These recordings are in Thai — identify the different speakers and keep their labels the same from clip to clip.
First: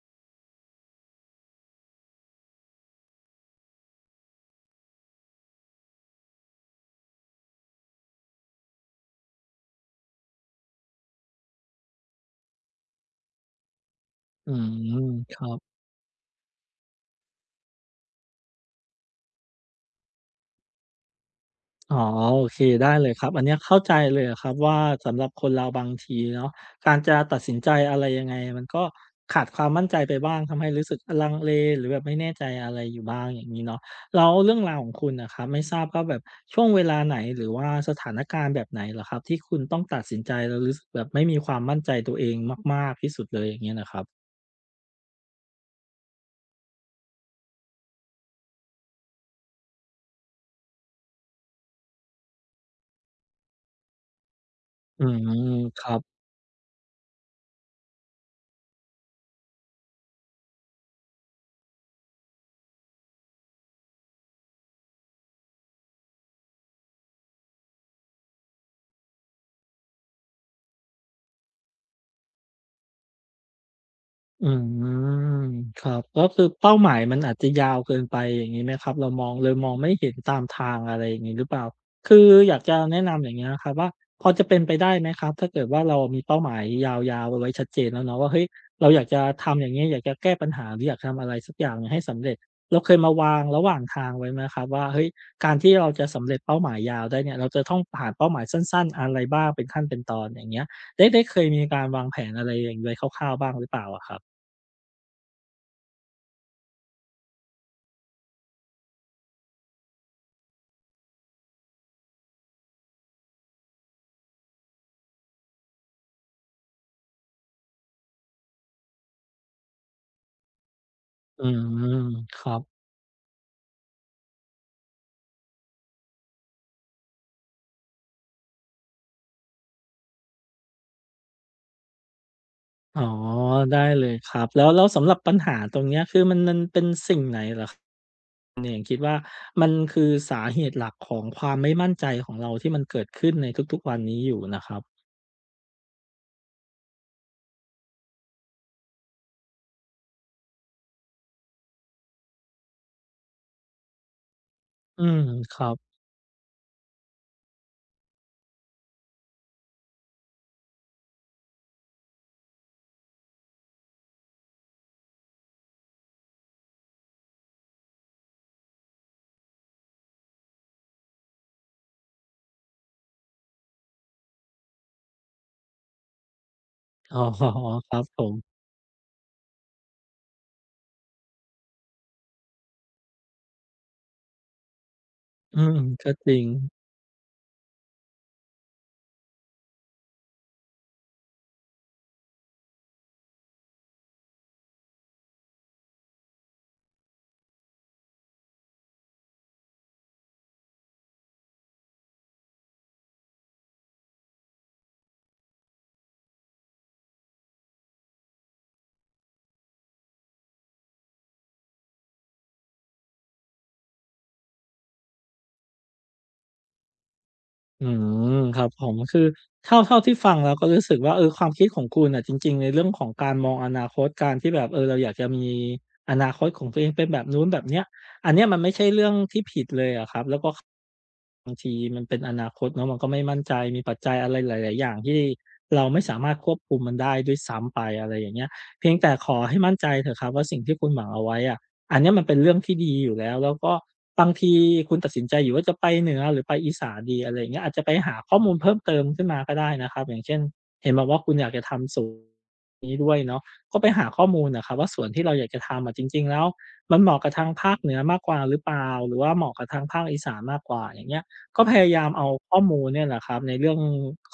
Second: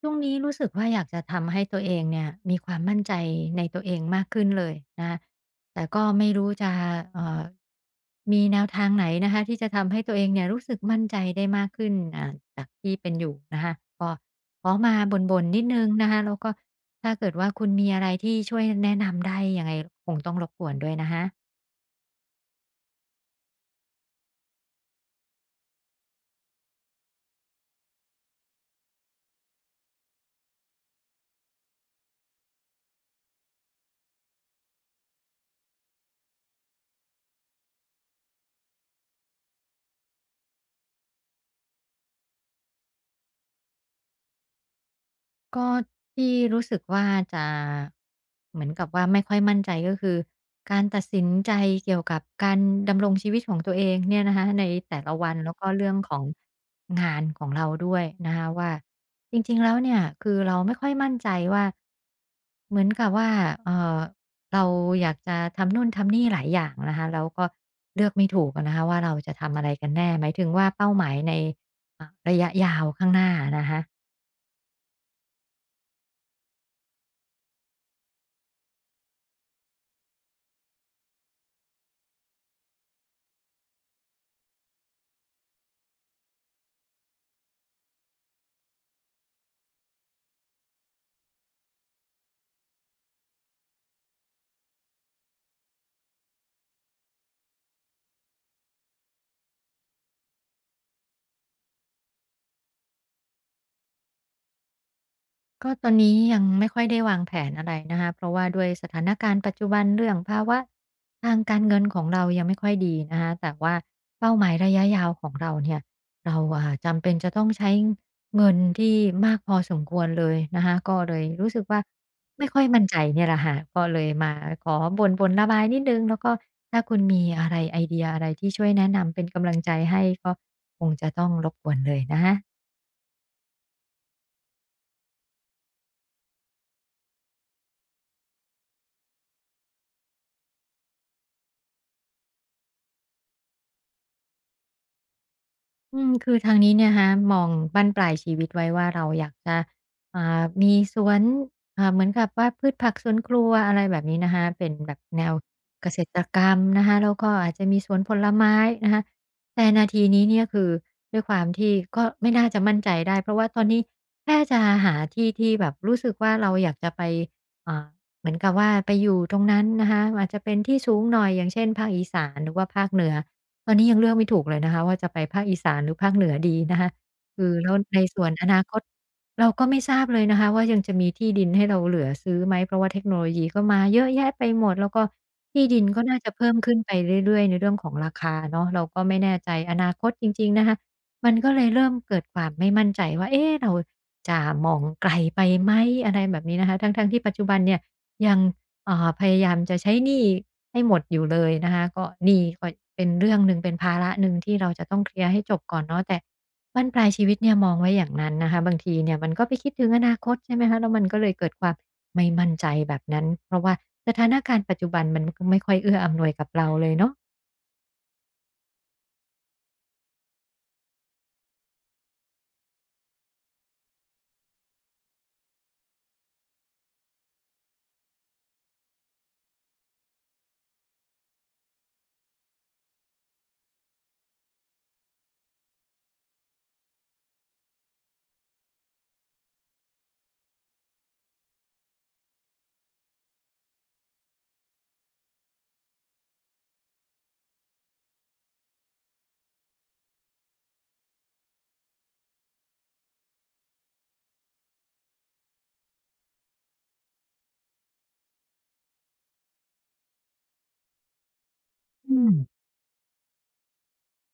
Speaker 1: ช่วงนี้รู้สึกว่าอยากจะทำให้ตัวเองเนี่ยมีความมั่นใจในตัวเองมากขึ้นเลยนะแต่ก็ไม่รู้จะเอ่อมีแนวทางไหนนะคะที่จะทำให้ตัวเองเนี่ยรู้สึกมั่นใจได้มากขึ้นจากที่เป็นอยู่นะคะก็
Speaker 2: อื
Speaker 1: ขอ
Speaker 2: ม
Speaker 1: มา
Speaker 2: ค
Speaker 1: บ่น
Speaker 2: รั
Speaker 1: ๆนิด
Speaker 2: บ
Speaker 1: หนึ่งนะคะแล้วก็ถ้าเกิดว่าคุณมีอะไรที่ช่วยแนะนำได้ยังไงคงต้องรบกวนด้วยนะคะ
Speaker 2: อ๋อโอเคได้เลยครับอันเนี้ยเข้าใจเลยอะครับว่าสำหรับคนเราบางทีเนาะการจะตัดสินใจอะไรยังไงมันก็ขาดความมั่นใจไปบ้างทำให้รู้สึกลังเลหรือแบบไม่แน่ใจอะไรอยู่บ้างอย่างงี้เนาะแล้วเรื่องราวของคุณน่ะครับไม่ทราบว่าแบบช่วงเวลาไหนหรือว่าสถานการณ์แบบไหนเหรอครับที่คุณต้องตัดสินใจแล้วรู้สึกแบบไม่มีความมั่นใจตัวเองมากๆที่สุดเลยอย่างเงี้ยน่ะครับ
Speaker 1: ก็ที่รู้สึกว่าจะเหมือนกับว่าไม่ค่อยมั่นใจก็คือการตัดสินใจเกี่ยวกับการดำรงชีวิตของตัวเองเนี่ยนะคะในแต่
Speaker 2: อื
Speaker 1: ละ
Speaker 2: ม
Speaker 1: วันแล้วก็
Speaker 2: ค
Speaker 1: เรื่
Speaker 2: รั
Speaker 1: อง
Speaker 2: บ
Speaker 1: ของงานของเราด้วยนะคะว่าจริงๆแล้วเนี่ยคือเราไม่ค่อยมั่นใจว่าเหมือนกับว่าเออเราอยากจะทำนู่นทำนี่หลายอย่างนะคะแล้วก็เลือกไม่ถูกอะนะคะว่าเราจะทำอะไรกันแน่หมายถึงว่าเป้าหมายในระยะยาวข้างหน้านะคะ
Speaker 2: อืมครับก็คือเป้าหมายมันอาจจะยาวเกินไปอย่างนี้ไหมครับเรามองเลยมองไม่เห็นตามทางอะไรอย่างงี้หรือเปล่าคืออยากจะแนะนำอย่างเงี้ยครับว่าพอจะเป็นไปได้ไหมครับถ้าเกิดว่าเรามีเป้าหมายยาวๆเอาไว้ชัดเจนแล้วเนาะว่าเฮ้ยเราอยากจะทำอย่างงี้อยากจะแก้ปัญหาหรืออยากทำอะไรสักอย่างหนึ่งให้สำเร็จเราเคยมาวางระหว่างทางไว้ไหมครับว่าเฮ้ยการที่เราจะสำเร็จเป้าหมายยาวได้เนี่ยเราจะต้องผ่านเป้าหมายสั้นๆอะไรบ้างเป็นขั้นเป็นตอนอย่างเงี้ยได้เคยมีการวางแผนอะไรอย่างไว้คร่าวๆบ้างหรือเปล่าอะครับ
Speaker 1: ก็ตอนนี้ยังไม่ค่อยได้วางแผนอะไรนะคะเพราะว่าด้วยสถานการณ์ปัจจุบันเรื่องภาวะทางการเงินของเรายังไม่ค่อยดีนะคะแต่ว่าเป้าหมายระยะยาวของเราเนี่ยเราจำเป็นจะต้องใช้เงินที่มากพอสมควรเลยนะคะก็เลย
Speaker 2: อื
Speaker 1: รู้สึกว่า
Speaker 2: มค
Speaker 1: ไม่
Speaker 2: รั
Speaker 1: ค่
Speaker 2: บ
Speaker 1: อยมั่นใจเนี่ยแหละค่ะก็เลยมาขอบ่นๆระบายนิดนึงแล้วก็ถ้าคุณมีอะไรไอเดียอะไรที่ช่วยแนะนำเป็นกำลังใจให้ก็คงจะต้องรบกวนเลยนะคะ
Speaker 2: อ๋อได้เลยครับแล้วสำหรับปัญหาตรงเนี้ยคือมันเป็นสิ่งไหนเหรอครับมันคือสาเหตุหลักของความไม่มั่นใจของเราที่มันเกิดขึ้นในทุกๆวันนี้อยู่นะครับ
Speaker 1: อืมคือทางนี้เนี่ยฮะะมองบั้นปลายชีวิตไว้ว่าเราอยากจะมีสวนเหมือนกับว่าพืชผักสวนครัวอะไรแบบนี้นะคะเป็นแบบ
Speaker 2: อืม
Speaker 1: แนว
Speaker 2: ครับ
Speaker 1: เกษตรกรรมนะคะแล้วก็อาจจะมีสวนผลไม้นะคะแต่นาทีนี้เนี่ยคือด้วยความที่ก็ไม่น่าจะมั่นใจได้เพราะว่าตอนนี้แค่จะหาที่ที่แบบรู้สึกว่าเราอยากจะไปอ่าเหมือนกับว่าไปอยู่ตรงนั้นนะคะอาจจะเป็นที่สูงหน่อยอย่างเช่นภาคอีสานหรือว่าภาคเหนือ ตอนนี้ยังเลือกไม่ถูกเลยนะคะว่าจะไปภาคอีสานหรือภาคเหนือดีนะคะ
Speaker 2: อ๋อ
Speaker 1: คือแล้ว
Speaker 2: ครั
Speaker 1: ใน
Speaker 2: บผ
Speaker 1: ส่วนอนา
Speaker 2: ม
Speaker 1: คตเราก็ไม่ทราบเลยนะคะว่ายังจะมีที่ดินให้เราเหลือซื้อไหมเพราะว่าเทคโนโลยีก็มาเยอะแยะไปหมดแล้วก็
Speaker 2: อื
Speaker 1: ที่
Speaker 2: ม
Speaker 1: ดินก็
Speaker 2: ก็
Speaker 1: น่า
Speaker 2: จ
Speaker 1: จะ
Speaker 2: ริง
Speaker 1: เพิ่มขึ้นไปเรื่อยๆในเรื่องของราคาเนาะเราก็ไม่แน่ใจอนาคตจริงๆนะคะมันก็เลยเริ่มเกิดความไม่มั่นใจว่าเอ๊ะเราจะมองไกลไปไหมอะไรแบบนี้นะคะทั้งๆที่ปัจจุบันเนี่ยยัง พยายามจะใช้หนี้ให้หมดอยู่เลยนะคะก็หนี้ก็เป็นเรื่องหนึ่งเป็นภาระหนึ่งที่เราจะต้องเคลียร์ให้จบก่อนเนาะแต่บั้นปลายชีวิตเนี่ยมองไว้อย่างนั้นนะคะบางทีเนี่ยมันก็ไปคิดถึงอนาคตใช่ไหมคะแล้วมันก็เลยเกิดความไม่มั่นใจแบบนั้นเพราะว่าสถานการณ์ปัจจุบันมันก็ไม่ค่อยเอื้ออำนวยกับเราเลยเนาะ
Speaker 2: อืมครับผมคือเท่าที่ฟังแล้วก็รู้สึกว่าเออความคิดของคุณน่ะจริงๆในเรื่องของการมองอนาคตการที่แบบเออเราอยากจะมีอนาคตของตัวเองเป็นแบบนู้นแบบเนี้ยอันเนี้ยมันไม่ใช่เรื่องที่ผิดเลยอะครับแล้วก็ บางทีมันเป็นอนาคตเนาะมันก็ไม่มั่นใจมีปัจจัยอะไรหลายๆอย่างที่เราไม่สามารถควบคุมมันได้ด้วยซ้ำไปอะไรอย่างเงี้ยเพียงแต่ขอให้มั่นใจเถอะครับว่าสิ่งที่คุณหวังเอาไว้อะอันเนี้ยมันเป็นเรื่องที่ดีอยู่แล้วแล้วก็บางทีคุณตัดสินใจอยู่ว่าจะไปเหนือหรือไปอีสานดีอะไรอย่างเงี้ยอาจจะไปหาข้อมูลเพิ่มเติมขึ้นมาก็ได้นะครับอย่างเช่นเห็นบอกว่าคุณอยากจะทำสวนนี้ด้วยเนาะก็ไปหาข้อมูลอะครับว่าสวนที่เราอยากจะทำอะจริงๆแล้วมันเหมาะกับทางภาคเหนือมากกว่าหรือเปล่าหรือว่าเหมาะกับทางภาคอีสานมากกว่าอย่างเงี้ย ก็พยายาม
Speaker 1: อื
Speaker 2: เอา
Speaker 1: ม
Speaker 2: ข้อมูลเนี่ยแหละครับในเรื่อง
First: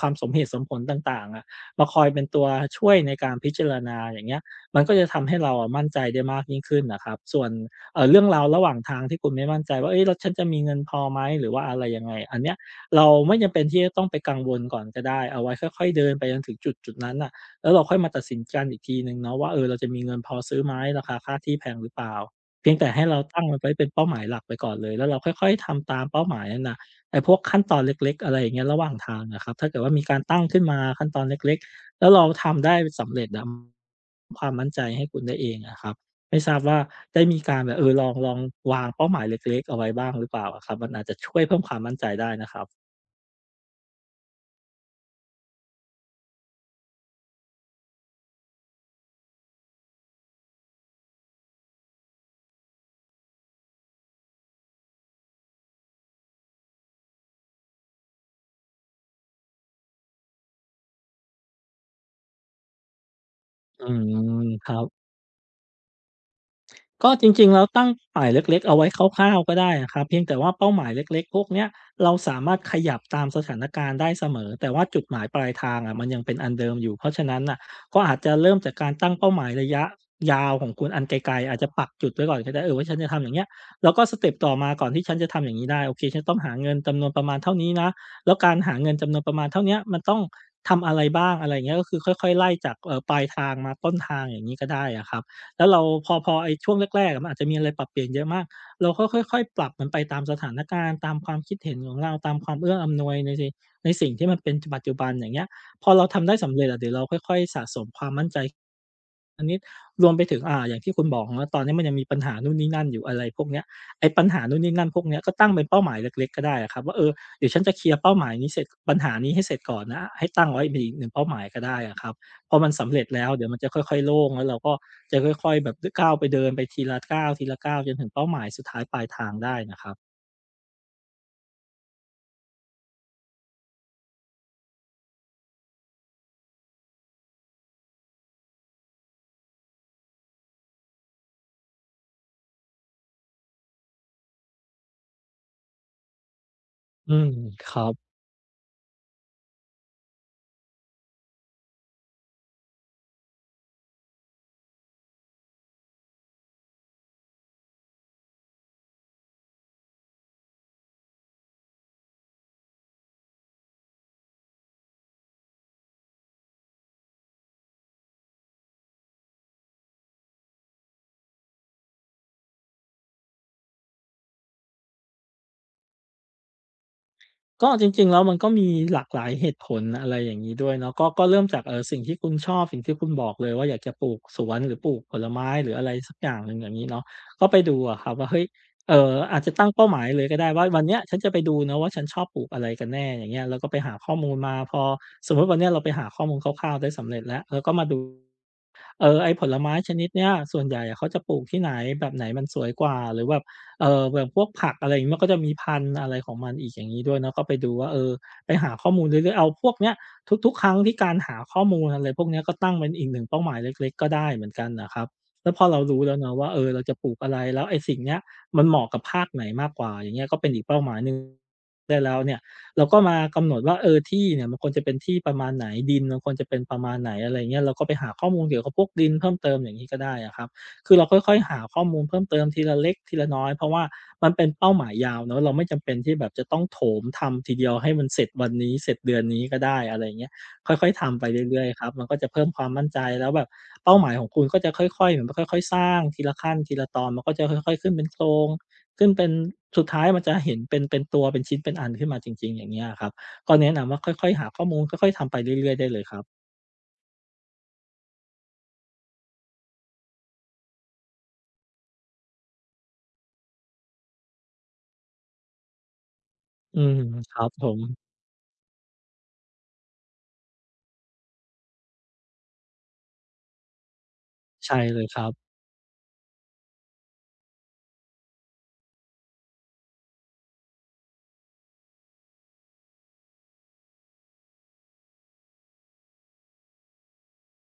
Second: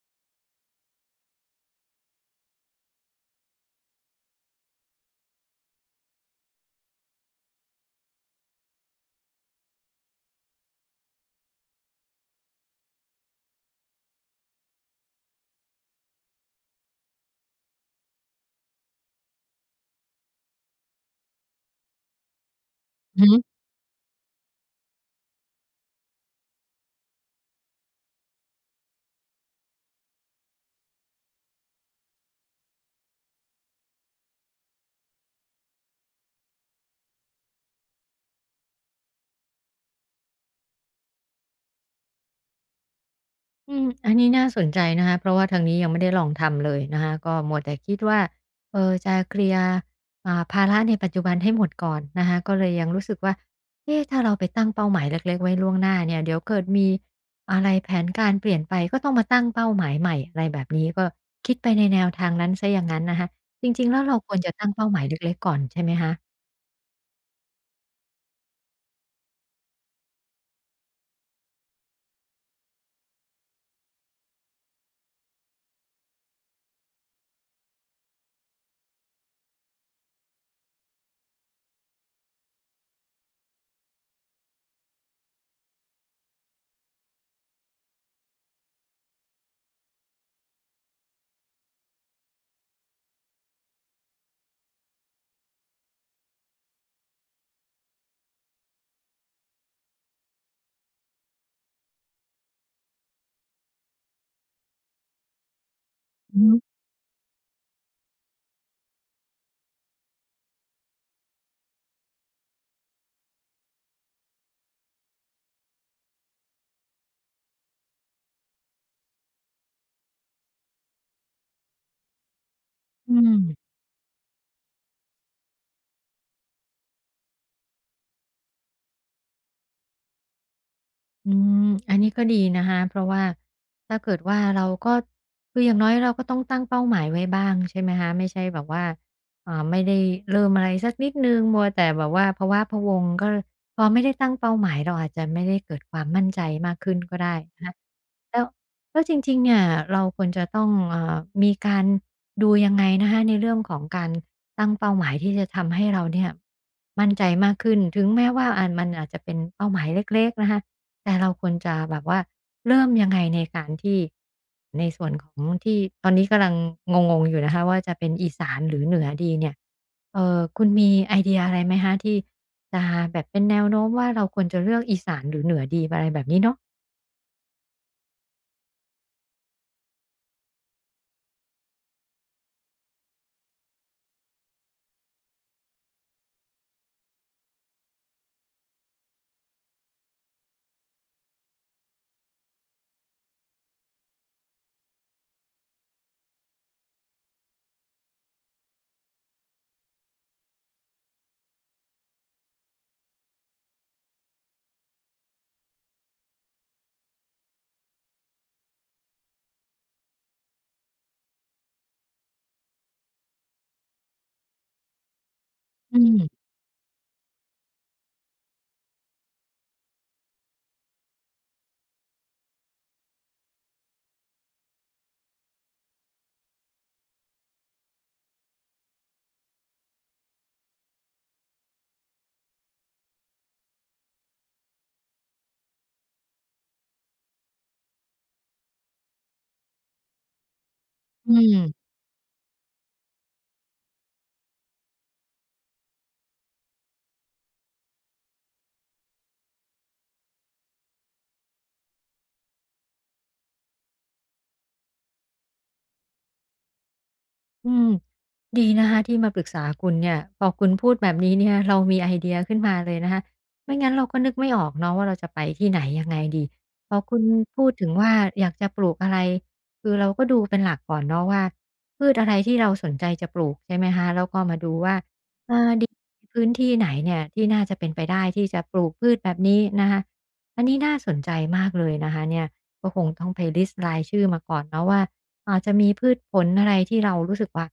Speaker 2: ความสมเหตุสมผลต่างๆอะมาคอยเป็นตัวช่วยในการพิจารณาอย่างเงี้ยมันก็จะทำให้เราอะมั่นใจได้มากยิ่งขึ้นน่ะครับส่วนเรื่องราวระหว่างทางที่คุณไม่มั่นใจว่าเฮ้ยแล้วฉันจะมีเงินพอไหมหรือว่าอะไรยังไงอันเนี้ยเราไม่จำเป็นที่จะต้องไปกังวลก่อนก็ได้เอาไว้ค่อยๆเดินไปจนถึงจุดนั้นน่ะแล้วเราค่อยมาตัดสินกันอีกทีหนึ่งเนาะว่าเออเราจะมีเงินพอซื้อไหมราคาค่าที่แพงหรือเปล่าเพียงแต่ให้เรา
Speaker 1: ฮึ
Speaker 2: ตั้งมันไว้เป็นเป้าหมายหลักไปก่อนเลยแล้วเราค่อยๆทำตามเป้าหมายนั้นน่ะ ไอ้พวกขั้นตอนเล็กๆอะไรอย่างเงี้ยระหว่างทางอะครับถ้าเกิดว่ามีการตั้งขึ้นมาขั้นตอนเล็กๆแล้วเราทำได้สำเร็จอะความมั่นใจให้คุณได้เองอะครับไม่ทราบว่าได้มีการแบบเออลองวางเป้าหมายเล็กๆเอาไว้บ้างหรือเปล่าอะครับมันอาจจะช่วยเพิ่มความมั่นใจได้นะครับ
Speaker 1: อืมอันนี้น่าสนใจนะคะ เพราะว่าทางนี้ยังไม่ได้ลองทำเลยนะคะ ก็มัวแต่คิดว่าเออจะเคลียร์ภาระในปัจจุบันให้หมดก่อนนะคะ ก็เลยยังรู้สึกว่าเอ๊ะถ้าเราไปตั้งเป้าหมายเล็กๆไว้ล่วงหน้าเนี่ยเดี๋ยวเกิดมีอะไรแผนการเปลี่ยนไป ก็ต้องมาตั้งเป้าหมายใหม่อะไรแบบนี้ก็คิดไปในแนวทางนั้นเสียอย่างนั้นนะคะจ
Speaker 2: อื
Speaker 1: ริงๆแล้วเราควร
Speaker 2: ม
Speaker 1: จะ
Speaker 2: ค
Speaker 1: ตั้ง
Speaker 2: รั
Speaker 1: เป้าหมาย
Speaker 2: บ
Speaker 1: เล็กๆก่อนใช่ไหมคะ
Speaker 2: ก็จริงๆแล้วตั้งเป้าหมายเล็กๆเอาไว้คร่าวๆก็ได้อะครับเพียงแต่ว่าเป้าหมายเล็กๆพวกเนี้ยเราสามารถขยับตามสถานการณ์ได้เสมอแต่ว่าจุดหมายปลายทางอะมันยังเป็นอันเดิมอยู่เพราะฉะนั้นน่ะก็อาจจะเริ่มจากการตั้งเป้าหมายระยะยาวของคุณอันไกลๆอาจจะปักจุดไว้ก่อนก็ได้เออว่าฉันจะทำอย่างเงี้ยแล้วก็สเต็ปต่อมาก่อนที่ฉันจะทำอย่างงี้ได้โอเคฉันต้องหาเงินจำนวนประมาณเท่านี้นะแล้วการหาเงินจำนวนประมาณเท่าเนี้ยมันต้องทำอะไรบ้างอะไรอย่างเงี้ยก็คือค่อยๆไล่จากปลายทางมาต้นทางอย่างงี้ก็ได้อะครับ แล้วเราพอไอ้ช่วงแรกๆอะมันอาจจะมีอะไรปรับเปลี่ยนเยอะมากเราก็ค่อยๆปรับมันไปตามสถานการณ์ตามความคิดเห็นของเราตามความเอื้ออำนวยในสิ่งที่มันเป็นจปัจจุบันอย่างเงี้ยพอเราทำได้
Speaker 1: อือ
Speaker 2: สำ
Speaker 1: ฮึ
Speaker 2: เร็จอะเดี๋ยวเราค่อยๆสะสมความมั่นใจอันนี้รวมไปถึงอย่างที่คุณบอกว่าตอนนี้มันยังมีปัญหานู่นนี่นั่นอยู่อะไรพวกเนี้ยไอ้ปัญหานู่นนี่นั่นพวกเนี้ยก็ตั้งเป็นเป้าหมายเล็กๆก็ได้อะครับว่าเออเดี๋ยวฉันจะเคลียร์เป้าหมายนี้เสร็จปัญหานี้ให้เสร็จก่อนนะให้ตั้งไว้เป็นอีกหนึ่งเป้าหมายก็ได้อะครับ พอมันสำเร็จ
Speaker 1: อื
Speaker 2: แล้วเดี๋ยวมันจะ
Speaker 1: ม
Speaker 2: ค่อยๆโล่งแล้วเราก็จะค่อยๆแบบก้าวไปเดินไปทีละก้าวทีละก้าวจนถึงเป้าหมายสุดท้ายปลายทางได้นะครับ
Speaker 1: อืมอันนี้ก็ดีนะคะเพราะว่าถ้าเกิดว่าเราก็คืออย่างน้อยเราก็ต้องตั้งเป้าหมายไว้บ้างใช่ไหมคะไม่ใช่แบบว่าไม่ได้เริ่มอะไรสักนิดนึงมัวแต่แบบว่าพะว้าพะวังก็พอไม่ได้ตั้งเป้าหมายเราอาจจะไม่ได้เกิดความมั่นใจมากขึ้น
Speaker 2: อื
Speaker 1: ก็
Speaker 2: ม
Speaker 1: ได้นะ
Speaker 2: ค
Speaker 1: คะ
Speaker 2: รับ
Speaker 1: แล้วแล้วจริงๆเนี่ยเราควรจะต้องมีการดูยังไงนะคะในเรื่องของการตั้งเป้าหมายที่จะทำให้เราเนี่ยมั่นใจมากขึ้นถึงแม้ว่ามันอาจจะเป็นเป้าหมายเล็กๆนะคะ แต่เราควรจะแบบว่าเริ่มยังไงในการที่ในส่วนของที่ตอนนี้กำลังงงๆอยู่นะคะว่าจะเป็นอีสานหรือเหนือดีเนี่ยคุณมีไอเดียอะไรไหมคะที่จะแบบเป็นแนวโน้มว่าเราควรจะเลือกอีสานหรือเหนือดีอะไรแบบนี้เนาะ
Speaker 2: ก็จริงๆแล้วมันก็มีหลากหลายเหตุผลอะไรอย่างงี้ด้วยเนาะก็เริ่มจากสิ่งที่คุณชอบสิ่งที่คุณบอกเลยว่าอยากจะปลูกสวนหรือปลูกผลไม้หรืออะไรสักอย่างหนึ่งอย่างงี้เนาะก็ไปดูอะครับว่าเฮ้ยอาจจะตั้งเป้าหมายเลยก็ได้ว่าวันเนี้ยฉันจะไปดูนะว่าฉันชอบปลูกอะไรกันแน่อย่างเงี้ยแล้วก็ไปหาข้อมูลมาพอสมมุติวันเนี้ยเราไปหาข้อมูลคร่าวๆได้สำเร็จแล้วเราก็มาดู เออไอ้ผลไม้ชนิดเนี้ยส่วนใหญ่อะเขาจะปลูกที่ไหนแบบไหนมันสวยกว่าหรือแบบแบบพวกผักอะไรอย่างงี้มันก็จะมีพันธุ์อะไรของมันอีกอย่างงี้ด้วยเนาะก็ไปดูว่าเออไปหาข้อมูลเรื่อยๆเอาพวกเนี้ยทุกๆครั้งที่การหาข้อมูลอะไรพวกเนี้ยก็ตั้งเป็นอีกหนึ่งเป้าหมายเล็กๆก็ได้เหมือนกันน่ะครับแล้วพอเรา
Speaker 1: อื
Speaker 2: รู้แล้ว
Speaker 1: ม
Speaker 2: เนาะว่าเออเราจะปลูกอะไรแล้วไอ้สิ่งเนี้ยมันเหมาะกับภาคไหนมากกว่าอย่างเงี้ยก็เป็นอีกเป้าหมายหนึ่งได้แล้วเนี่ย เราก็มากำหนดว่าเออที่เนี่ยมันควรจะเป็นที่ประมาณไหนดินมันควรจะเป็นประมาณไหนอะไรเงี้ยเราก็ไปหาข้อมูลเกี่ยวกับพวกดินเพิ่มเติมอย่างนี้ก็ได้อะครับคือเราค่อยๆหาข้อมูลเพิ่มเติมทีละเล็กทีละน้อยเพราะว่ามันเป็นเป้าหมายยาวเนาะเราไม่จำเป็นที่แบบจะต้องโถมทำทีเดียวให้มันเสร็จวันนี้เสร็จเดือนนี้ก็ได้อะไรเงี้ยค่อยๆทำไป
Speaker 1: อื
Speaker 2: เรื่อยๆครั
Speaker 1: ม
Speaker 2: บมันก็จะเพิ่มความมั่นใจแล้วแบบเป้าหมายของคุณก็จะค่อยๆเหมือนค่อยๆสร้างทีละขั้นทีละตอนมันก็จะค่อยๆขึ้นเป็นโครง ซึ่งเป็นสุดท้ายมันจะเห็นเป็นตัวเป็นชิ้นเป็นอันขึ้นมาจริงๆอย่างเงี้ยอะครับก็แนะนำว่าค่อยๆหาข้อมูลค่อยๆทำไปเรื่อยๆได้เลยครับ
Speaker 1: อืมดีนะคะที่มาปรึกษาคุณเนี่ยพอคุณพูดแบบนี้เนี่ยเรามีไอเดียขึ้นมาเลยนะคะไม่งั้นเราก็นึกไม่ออกเนาะว่าเราจะไปที่ไหนยังไงดี
Speaker 2: อื
Speaker 1: พอ
Speaker 2: ม
Speaker 1: คุณ
Speaker 2: ครับผ
Speaker 1: พูด
Speaker 2: ม
Speaker 1: ถึงว่าอยากจะปลูกอะไรคือเราก็ดูเป็นหลักก่อนเนาะว่าพืชอะไรที่เราสนใจจะปลูกใช่ไหมคะแล้วก็มาดู
Speaker 2: ใช่
Speaker 1: ว่า
Speaker 2: เลยครับ
Speaker 1: ดินพื้นที่ไหนเนี่ยที่น่าจะเป็นไปได้ที่จะปลูกพืชแบบนี้นะคะอันนี้น่าสนใจมากเลยนะคะเนี่ยก็คงต้องไปลิสต์รายชื่อมาก่อนเนาะว่า อาจจะมีพืชผลอะไรที่เรารู้สึกว่า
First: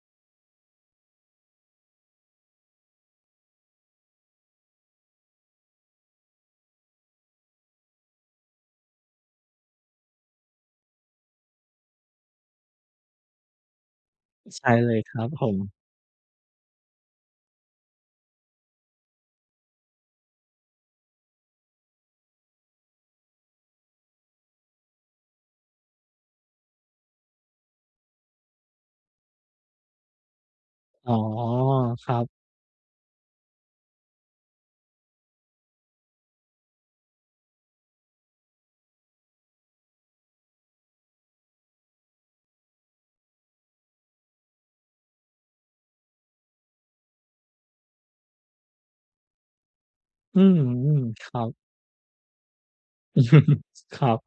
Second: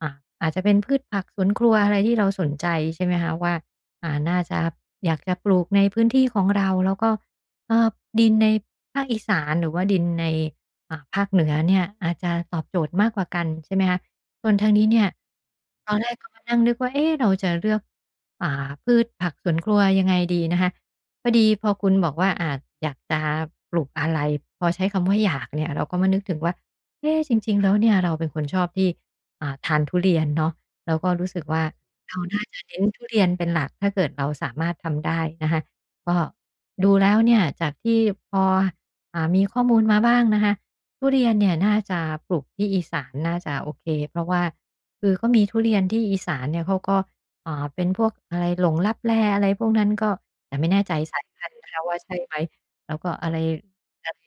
Speaker 1: อ่าอาจจะเป็นพืชผักสวนครัวอะไรที่เราสนใจใช่ไหมคะว่าน่าจะอยากจะปลูกในพื้นที่ของเราแล้วก็เอ่อดินในภาคอีสานหรือว่าดินในภาคเหนือเนี่ยอาจจะตอบโจทย์มากกว่ากันใช่ไหมคะส่วนทา
Speaker 2: ใช่
Speaker 1: งนี้
Speaker 2: เลย
Speaker 1: เนี่ย
Speaker 2: ครับผม
Speaker 1: ตอนแรกก็มานั่งนึกว่าเอ๊ะเราจะเลือกพืชผักสวนครัวยังไงดีนะคะพอดีพอคุณบอกว่าอยากจะปลูกอะไรพอใช้คำว่าอยากเนี่ยเราก็มานึกถึงว่า เอ๊ะจริงๆแล้วเนี่ยเราเป็นคนชอบที่ทานทุเรียนเนาะแล้วก็
Speaker 2: อ๋อ
Speaker 1: รู้สึกว่า
Speaker 2: ครั
Speaker 1: เราน่า
Speaker 2: บ
Speaker 1: จะเน้นทุเรียนเป็นหลักถ้าเกิดเราสามารถทำได้นะคะก็ดูแล้วเนี่ยจากที่พอมีข้อมูลมาบ้างนะคะทุเรียนเนี่ยน่าจะปลูกที่อีสานน่าจะโอเคเพราะว่าคือก็มีทุเรียนที่อีสานเนี่ยเขาก็เป็นพวกอะไรหลงลับแลอะไรพวกนั้นก็
Speaker 2: อื
Speaker 1: แต่ไม่แน่ใจ
Speaker 2: ม
Speaker 1: สา
Speaker 2: ๆค
Speaker 1: ย
Speaker 2: รั
Speaker 1: พั
Speaker 2: บ
Speaker 1: นธุ์นะคะว่าใช่ไหมแล้วก็อะไร
Speaker 2: ครั
Speaker 1: อะ
Speaker 2: บ
Speaker 1: ไร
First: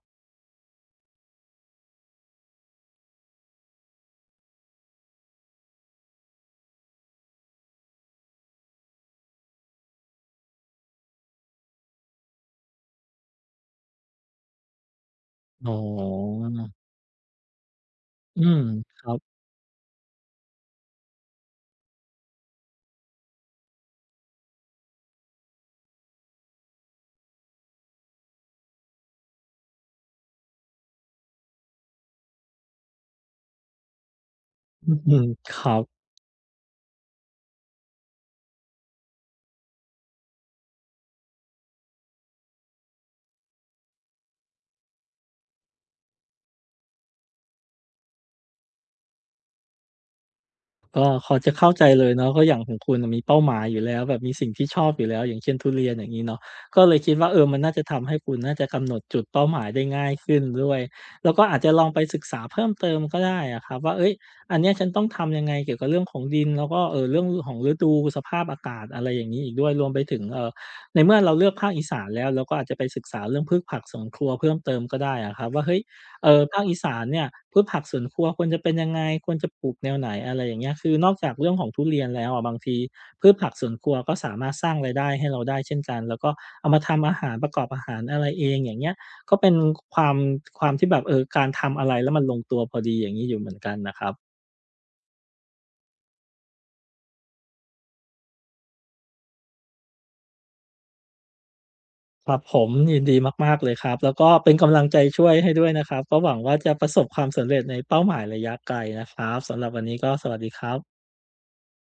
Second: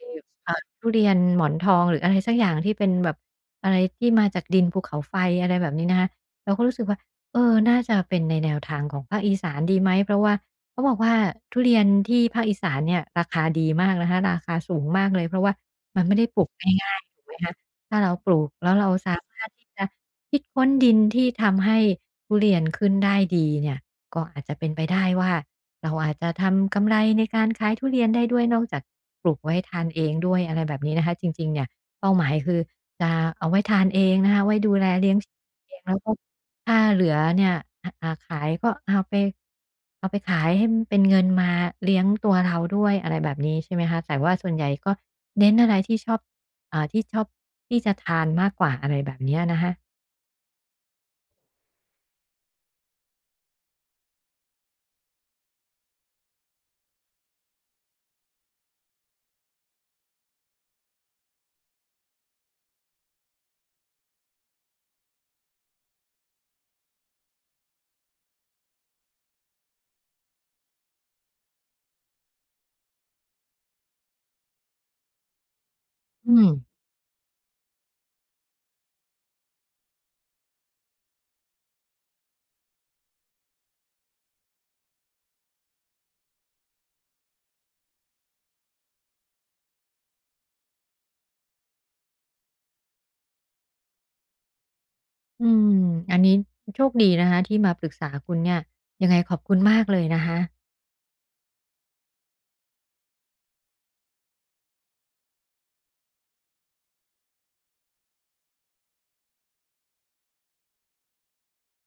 Speaker 1: อ่า ทุเรียนหมอนทองหรืออะไรสักอย่างที่เป็นแบบอะไรที่มาจากดินภูเขาไฟอะไรแบบนี้นะคะเราก็รู้สึกว่าเออน่าจะเป็นในแนวทางของภาคอีสานดีไหมเพราะว่าเขาบอกว่าทุเรียนที่ภาคอีสานเนี่ยราคาดีมากนะคะราคาสูงมากเลยเพราะว่า
Speaker 2: อ๋
Speaker 1: มันไม่ได้ป
Speaker 2: อ
Speaker 1: ลูกง่ายๆถูกไหมคะถ้าเราปลู
Speaker 2: อื
Speaker 1: ก
Speaker 2: ม
Speaker 1: แล้วเรา
Speaker 2: ครั
Speaker 1: สา
Speaker 2: บ
Speaker 1: มารถที่จะคิดค้นดินที่ทำให้ทุเรียนขึ้นได้ดีเนี่ยก็อาจจะเป็นไปได้ว่า เราอาจจะทำกำไรในการขายทุเรียนได้ด้วยนอกจากปลูกไว้ทานเองด้วยอะไรแบบนี้นะคะจริงๆเนี่ยเป้าหมายคือจะเอาไว้ทานเองนะคะไว้ดูแล
Speaker 2: อ
Speaker 1: เลี้ย
Speaker 2: ื
Speaker 1: ง
Speaker 2: อ
Speaker 1: ชีพ
Speaker 2: ครั
Speaker 1: เอง
Speaker 2: บ
Speaker 1: แล้วก็ถ้าเหลือเนี่ยอาอ่าขายก็เอาไปเอาไปขายให้มันเป็นเงินมาเลี้ยงตัวเราด้วยอะไรแบบนี้ใช่ไหมคะแต่ว่าส่วนใหญ่ก็เน้นอะไรที่ชอบที่ชอบที่จะทานมากกว่าอะไรแบบเนี้ยนะคะ
Speaker 2: ก็พอจะเข้าใจเลยเนาะก็อย่างของคุณน่ะมีเป้าหมายอยู่แล้วแบบมีสิ่งที่ชอบอยู่แล้วอย่างเช่นทุเรียนอย่างงี้เนาะก็เลยคิดว่าเออมันน่าจะทำให้คุณน่าจะกำหนดจุดเป้าหมายได้ง่ายขึ้นด้วยแล้วก็อาจจะลองไปศึกษาเพิ่มเติมก็ได้อะครับว่าเฮ้ยอันเนี้ยฉันต้องทำยังไงเกี่ยวกับเรื่องของดินแล้วก็เรื่องของฤดูสภาพอากาศอะไรอย่างงี้อีกด้วยรวมไปถึงในเมื่อเราเลือกภาคอีสานแล้วเราก็อาจจะไปศึกษาเรื่องพืชผักสวนครัวเพิ่มเติมก็ได้อะครับว่าเฮ้ย เอ
Speaker 1: อื
Speaker 2: อ
Speaker 1: ม
Speaker 2: ภาคอีสานเนี่ยพืชผักสวนครัวควรจะเป็นยังไงควรจะปลูกแนวไหนอะไรอย่างเงี้ยคือนอกจากเรื่องของทุเรียนแล้วอะบางทีพืชผักสวนครัวก็สามารถสร้างรายได้ให้เราได้เช่นกันแล้วก็เอามาทำอาหารประกอบอาหารอะไรเองอย่างเงี้ยก็เป็นความความที่แบบเออการทำอะไรแล้วมันลงตัวพอดีอย่างนี้อยู่เหมือนกันนะครับ
Speaker 1: อืมอันนี้โชคดีนะคะที่มาปรึกษาคุณเนี่ยยังไงขอบคุณมากเลยนะคะ
Speaker 2: ครับผมยินดีมากๆเลยครับแล้วก็เป็นกำลังใจช่วยให้ด้วยนะครับก็หวังว่าจะประสบความสำเร็จในเป้าหมายระยะไกลนะครับสำหรับวันนี้ก็สวัสดีครับ